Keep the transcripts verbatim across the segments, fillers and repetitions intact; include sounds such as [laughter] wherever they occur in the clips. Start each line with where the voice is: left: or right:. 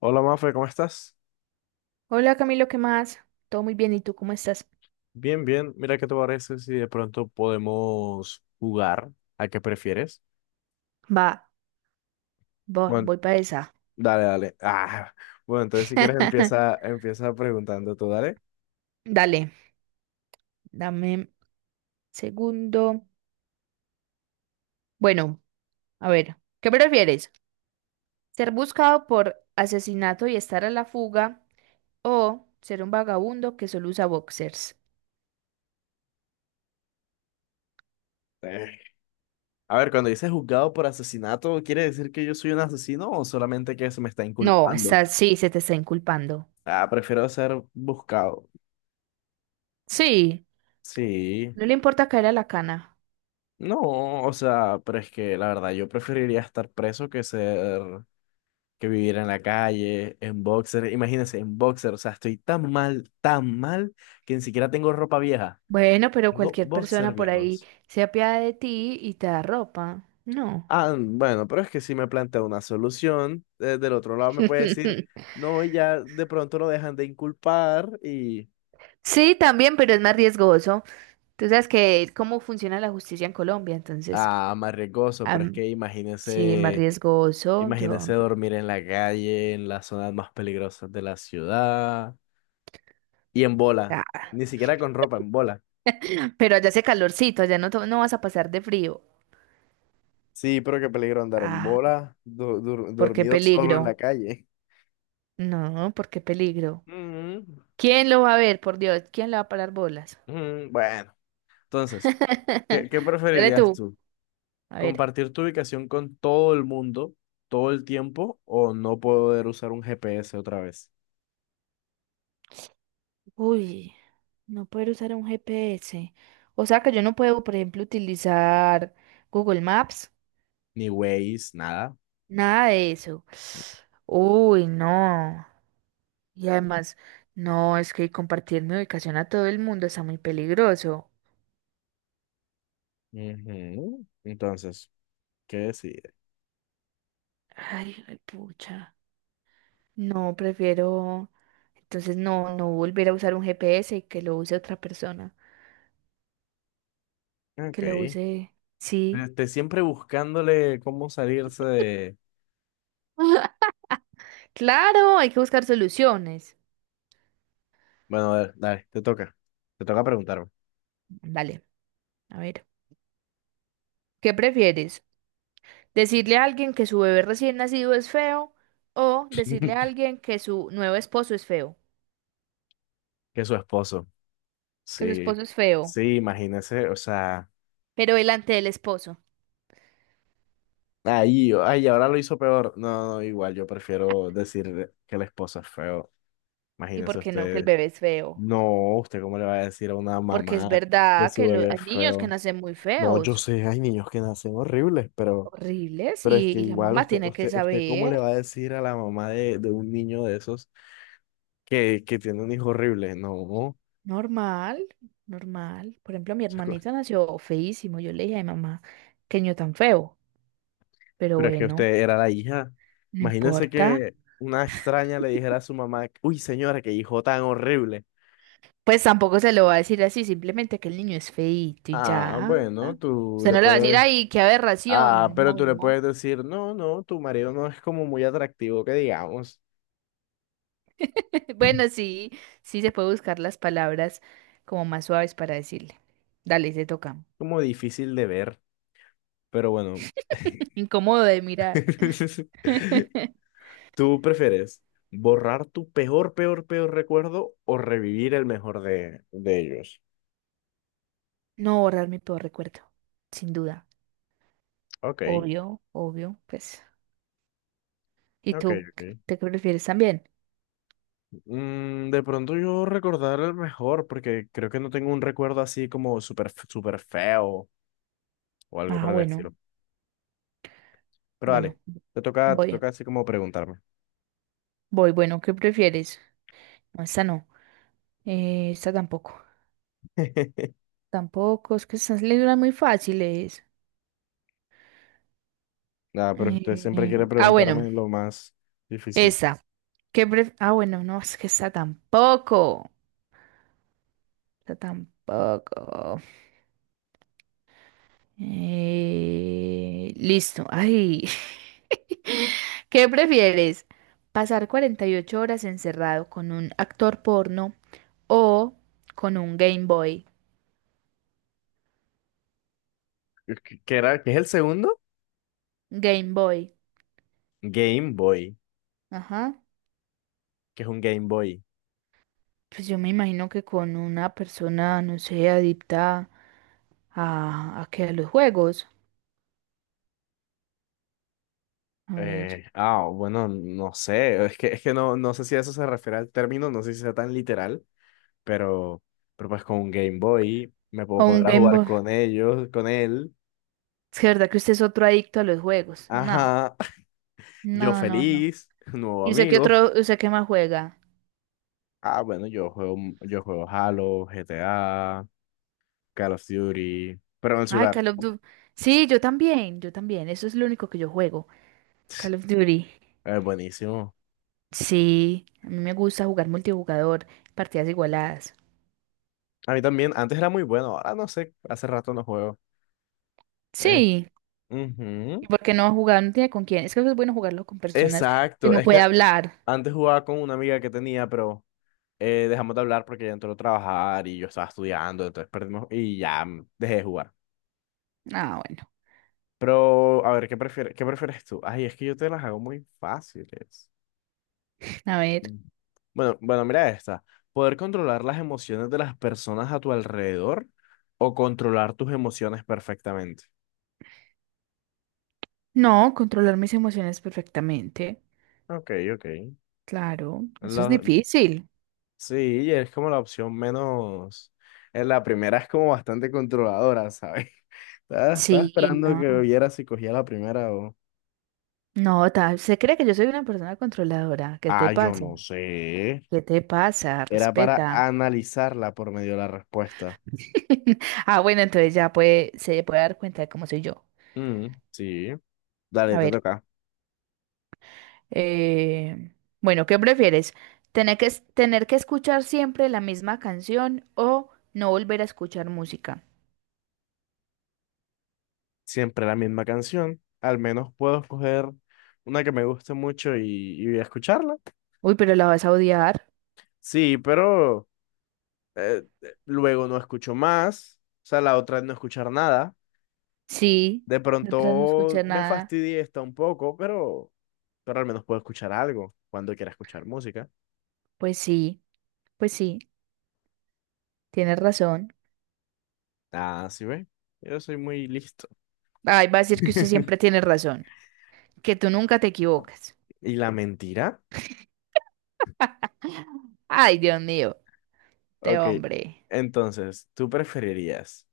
left: Hola Mafe, ¿cómo estás?
right: Hola Camilo, ¿qué más? Todo muy bien, ¿y tú cómo estás?
left: Bien, bien. Mira, ¿qué te parece si de pronto podemos jugar a qué prefieres?
right: Va, va,
left: Bueno,
right: voy para esa.
left: dale, dale. Ah, bueno, entonces si quieres empieza,
right: [laughs]
left: empieza preguntando tú, dale.
right: Dale, dame un segundo. Bueno, a ver, ¿qué prefieres? ¿Ser buscado por asesinato y estar a la fuga o ser un vagabundo que solo usa boxers?
left: Eh, A ver, cuando dices juzgado por asesinato, ¿quiere decir que yo soy un asesino o solamente que se me está
right: No,
left: inculpando?
right: está, sí, se te está inculpando.
left: Ah, prefiero ser buscado.
right: Sí,
left: Sí.
right: no le importa caer a la cana.
left: No, o sea, pero es que la verdad yo preferiría estar preso que ser que vivir en la calle, en boxer, imagínense, en boxer, o sea, estoy tan mal, tan mal, que ni siquiera tengo ropa vieja,
right: Bueno, pero
left: tengo
right: cualquier
left: boxer
right: persona por ahí
left: viejos.
right: se apiada de ti y te da ropa. No.
left: Ah, bueno, pero es que si me plantea una solución, eh, del otro lado me puede decir,
right: [laughs]
left: no, y ya de pronto lo dejan de inculpar y...
right: Sí, también, pero es más riesgoso. Tú sabes que cómo funciona la justicia en Colombia, entonces,
left: Ah, más riesgoso, pero es
right: am,
left: que
right: sí, más
left: imagínense,
right: riesgoso.
left: imagínense
right: Yo,
left: dormir en la calle, en las zonas más peligrosas de la ciudad, y en bola,
right: ah,
left: ni siquiera con ropa, en bola.
right: pero allá hace calorcito, allá no, to- no vas a pasar de frío.
left: Sí, pero qué peligro andar en
right: Ah,
left: bola, du- dur-
right: ¿por qué
left: dormido solo en la
right: peligro?
left: calle.
right: No, ¿por qué peligro?
left: Mm,
right: ¿Quién lo va a ver, por Dios? ¿Quién le va a parar bolas?
left: mm, bueno, entonces, ¿qué,
right: [laughs]
left: qué
right: Dale
left: preferirías
right: tú.
left: tú?
right: A ver.
left: ¿Compartir tu ubicación con todo el mundo todo el tiempo o no poder usar un G P S otra vez?
right: Uy, no poder usar un G P S. O sea que yo no puedo, por ejemplo, utilizar Google Maps.
left: Ni Waze, nada.
right: Nada de eso. Uy, no. Y además, no, es que compartir mi ubicación a todo el mundo está muy peligroso.
left: Ujú. Entonces, ¿qué decir?
right: Ay, ay, pucha. No, prefiero. Entonces, no, no volver a usar un G P S y que lo use otra persona.
left: Ok.
right: Que lo use. Sí.
left: Este, siempre buscándole cómo salirse de...
right: Claro, hay que buscar soluciones.
left: Bueno, a ver, dale, te toca. Te toca preguntarme.
right: Dale, a ver. ¿Qué prefieres? ¿Decirle a alguien que su bebé recién nacido es feo o decirle a
left: [laughs]
right: alguien que su nuevo esposo es feo?
left: Que es su esposo.
right: Que su
left: Sí,
right: esposo es feo.
left: sí, imagínese, o sea,
right: Pero delante del esposo.
left: ahí, ay, ahora lo hizo peor. No, no, igual, yo prefiero decir que la esposa es feo.
right: ¿Y
left: Imagínese
right: por qué no que el
left: usted,
right: bebé es feo?
left: no, usted cómo le va a decir a una
right: Porque es
left: mamá que
right: verdad
left: su
right: que lo-
left: bebé es
right: hay niños que
left: feo.
right: nacen muy
left: No, yo
right: feos,
left: sé, hay niños que nacen horribles, pero,
right: horribles,
left: pero es
right: y,
left: que
right: y la
left: igual
right: mamá
left: usted,
right: tiene que
left: usted, usted cómo le va
right: saber.
left: a decir a la mamá de, de un niño de esos que, que tiene un hijo horrible. No.
right: Normal, normal. Por ejemplo, mi hermanito nació feísimo. Yo le dije a mamá, qué niño tan feo. Pero
left: Pero es que
right: bueno,
left: usted era la hija.
right: no
left: Imagínese
right: importa.
left: que una extraña le dijera a su mamá, uy, señora, qué hijo tan horrible.
right: Pues tampoco se lo va a decir así, simplemente que el niño es feíto y
left: Ah,
right: ya.
left: bueno, tú
right: Usted
left: le
right: no le va a decir,
left: puedes.
right: ay, qué
left: Ah,
right: aberración.
left: pero
right: No,
left: tú le
right: no.
left: puedes decir, no, no, tu marido no es como muy atractivo, que digamos,
right: Bueno, sí, sí se puede buscar las palabras como más suaves para decirle. Dale, se toca.
left: como difícil de ver. Pero bueno,
right: [laughs] Incómodo de mirar.
left: [laughs]
right: [laughs]
left: ¿tú prefieres borrar tu peor, peor, peor recuerdo o revivir el mejor de, de ellos?
right: No borrar mi peor recuerdo, sin duda.
left: Ok,
right: Obvio, obvio, pues. ¿Y
left: ok,
right: tú? ¿Qué-
left: ok.
right: ¿Te qué prefieres también?
left: Mm, de pronto yo recordar el mejor, porque creo que no tengo un recuerdo así como súper f- súper feo o algo
right: Ah,
left: por el
right: bueno,
left: estilo. Pero dale,
right: bueno,
left: te toca, te
right: voy,
left: toca así como preguntarme.
right: voy, bueno, ¿qué prefieres? No, esta no. Eh, esta tampoco.
left: [laughs]
right: Tampoco, es que estas le duran muy fáciles.
left: Nada, pero usted siempre
right: Eh,
left: quiere
right: ah, bueno,
left: preguntarme lo más difícil.
right: esta. ¿Qué pref- ah, bueno, no, es que esta tampoco. Yo tampoco. Eh, listo. Ay. [laughs] ¿Qué prefieres? ¿Pasar cuarenta y ocho horas encerrado con un actor porno o con un Game Boy?
left: ¿Qué qué era? ¿Qué es el segundo?
right: Game Boy.
left: Game Boy.
right: Ajá.
left: ¿Qué es un Game Boy?
right: Pues yo me imagino que con una persona, no sé, adicta a, a qué, a los juegos. A ver.
left: Eh, ah, bueno, no sé. Es que, es que no, no sé si a eso se refiere al término, no sé si sea tan literal, pero, pero pues con un Game Boy me puedo
right: O un
left: poner a
right: Game
left: jugar
right: Boy.
left: con ellos, con él.
right: Es que verdad que usted es otro adicto a los juegos. No,
left: Ajá. Yo
right: no, no, no.
left: feliz, [laughs] nuevo
right: ¿Y usted qué
left: amigo.
right: otro, usted qué más juega?
left: Ah, bueno, yo juego, yo juego Halo, G T A Call of Duty, pero en el
right: Ay,
left: celular.
right: Call of Duty. Sí, yo también, yo también. Eso es lo único que yo juego. Call of Duty.
left: Es buenísimo.
right: Sí, a mí me gusta jugar multijugador, partidas igualadas.
left: A mí también, antes era muy bueno, ahora no sé, hace rato no juego. Es-
right: Sí, ¿y
left: Ujú.
right: por qué no jugar? No tiene con quién. Es que es bueno jugarlo con personas que
left: Exacto,
right: uno
left: es
right: puede
left: que
right: hablar.
left: antes jugaba con una amiga que tenía, pero eh, dejamos de hablar porque ella entró a trabajar y yo estaba estudiando, entonces perdimos y ya mm, dejé de jugar.
right: Ah, bueno.
left: Pero, a ver, ¿qué prefieres, ¿qué prefieres tú? Ay, es que yo te las hago muy fáciles.
right: A ver.
left: Bueno, bueno, mira esta. Poder controlar las emociones de las personas a tu alrededor o controlar tus emociones perfectamente.
right: No, controlar mis emociones perfectamente.
left: Ok, ok.
right: Claro, eso es
left: La-
right: difícil.
left: sí, es como la opción menos. En la primera es como bastante controladora, ¿sabes? [laughs] Estaba, estaba
right: Sí,
left: esperando
right: no.
left: que viera si cogía la primera o.
right: No, ta- se cree que yo soy una persona controladora. ¿Qué te
left: Ah, yo
right: pasa?
left: no sé.
right: ¿Qué te pasa?
left: Era para
right: Respeta.
left: analizarla por medio de la respuesta.
right: [laughs] Ah, bueno, entonces ya puede, se puede dar cuenta de cómo soy yo.
left: Mm, sí.
right: A
left: Dale, te
right: ver.
left: toca.
right: eh, bueno, ¿qué prefieres? ¿Tener que, es- ¿tener que escuchar siempre la misma canción o no volver a escuchar música?
left: Siempre la misma canción. Al menos puedo escoger una que me guste mucho y, y escucharla.
right: Uy, pero la vas a odiar.
left: Sí, pero eh, eh, luego no escucho más. O sea, la otra es no escuchar nada.
right: Sí,
left: De
right: detrás no
left: pronto
right: escuchar
left: me
right: nada.
left: fastidié esta un poco, pero, pero al menos puedo escuchar algo cuando quiera escuchar música.
right: Pues sí, pues sí, tienes razón.
left: Ah, sí, ve. Yo soy muy listo.
right: Ay, va a decir que usted siempre
left: [laughs]
right: tiene razón, que tú nunca te equivocas.
left: ¿Y la mentira?
right: Ay, Dios mío, te
left: Ok.
right: hombre.
left: Entonces, ¿tú preferirías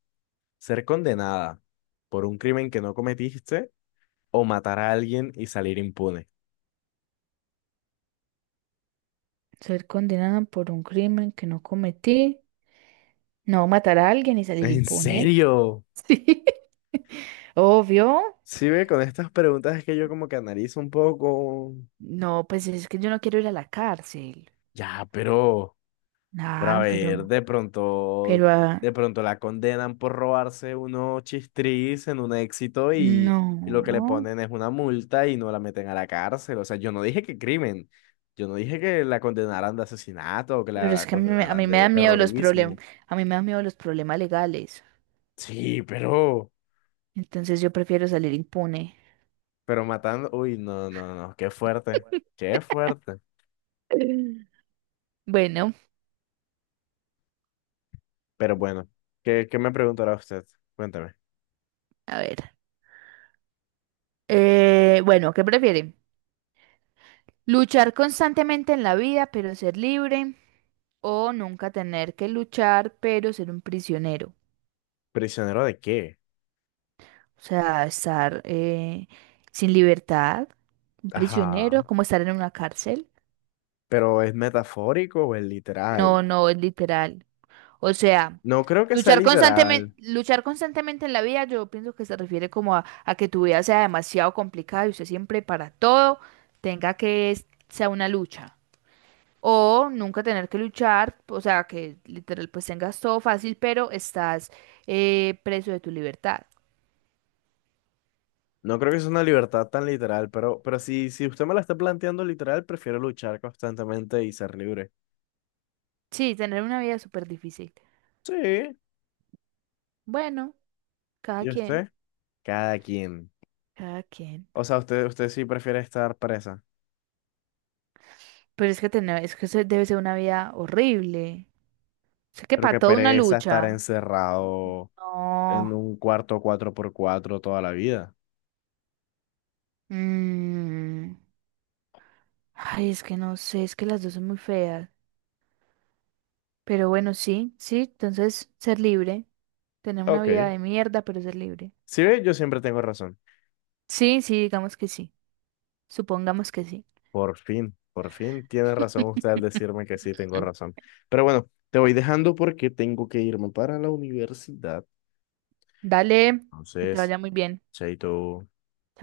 left: ser condenada por un crimen que no cometiste o matar a alguien y salir impune?
right: Ser condenada por un crimen que no cometí. No matar a alguien y
left: [laughs]
right: salir
left: ¿En
right: impune.
left: serio?
right: [laughs] Sí. Obvio.
left: Sí, ve, con estas preguntas es que yo como que analizo un poco.
right: No, pues es que yo no quiero ir a la cárcel.
left: Ya, pero, pero a
right: Nah, pero,
left: ver, de pronto,
right: pero, ah,
left: de pronto la condenan por robarse unos chistris en un éxito y, y lo que le
right: no.
left: ponen es una multa y no la meten a la cárcel. O sea, yo no dije que crimen, yo no dije que la condenaran de asesinato o que
right: Pero
left: la
right: es que a mí, me- a
left: condenaran
right: mí me
left: de
right: dan miedo los problemas,
left: terrorismo.
right: a mí me dan miedo los problemas legales.
left: Sí, pero,
right: Entonces yo prefiero salir impune.
left: Pero matando, uy, no, no, no, qué fuerte,
right: [laughs]
left: qué fuerte.
right: Bueno,
left: Pero bueno, ¿qué, qué me preguntará usted? Cuéntame.
right: a ver. Eh, bueno, ¿qué prefieren? ¿Luchar constantemente en la vida, pero ser libre? ¿O nunca tener que luchar, pero ser un prisionero?
left: ¿Prisionero de qué?
right: O sea, estar eh, sin libertad, un
left: Ajá.
right: prisionero, como estar en una cárcel.
left: ¿Pero es metafórico o es literal?
right: No, no, es literal. O sea,
left: No creo que sea
right: luchar constantemente,
left: literal.
right: luchar constantemente en la vida, yo pienso que se refiere como a, a que tu vida sea demasiado complicada y usted siempre para todo tenga que es- sea una lucha. O nunca tener que luchar, o sea, que literal pues tengas todo fácil, pero estás eh, preso de tu libertad.
left: No creo que sea una libertad tan literal, pero, pero si, si usted me la está planteando literal, prefiero luchar constantemente y ser libre.
right: Sí, tener una vida súper difícil.
left: Sí.
right: Bueno, cada
left: ¿Y
right: quien.
left: usted? Cada quien.
right: Cada quien.
left: O sea, usted, usted sí prefiere estar presa.
right: Pero es que tener, es que eso debe ser una vida horrible. O sea, que
left: Pero
right: para
left: que
right: toda una
left: pereza estar
right: lucha.
left: encerrado
right: No.
left: en un cuarto cuatro por cuatro toda la vida.
right: Mm. Ay, es que no sé, es que las dos son muy feas. Pero bueno, sí, sí, entonces ser libre. Tener una vida
left: Ok.
right: de mierda, pero ser libre.
left: Si ve, yo siempre tengo razón.
right: Sí, sí, digamos que sí. Supongamos que sí.
left: Por fin, por fin tiene razón usted al decirme que sí tengo
right: [laughs]
left: razón. Pero bueno, te voy dejando porque tengo que irme para la universidad.
right: Dale, que te
left: Entonces,
right: vaya muy bien.
left: chaito.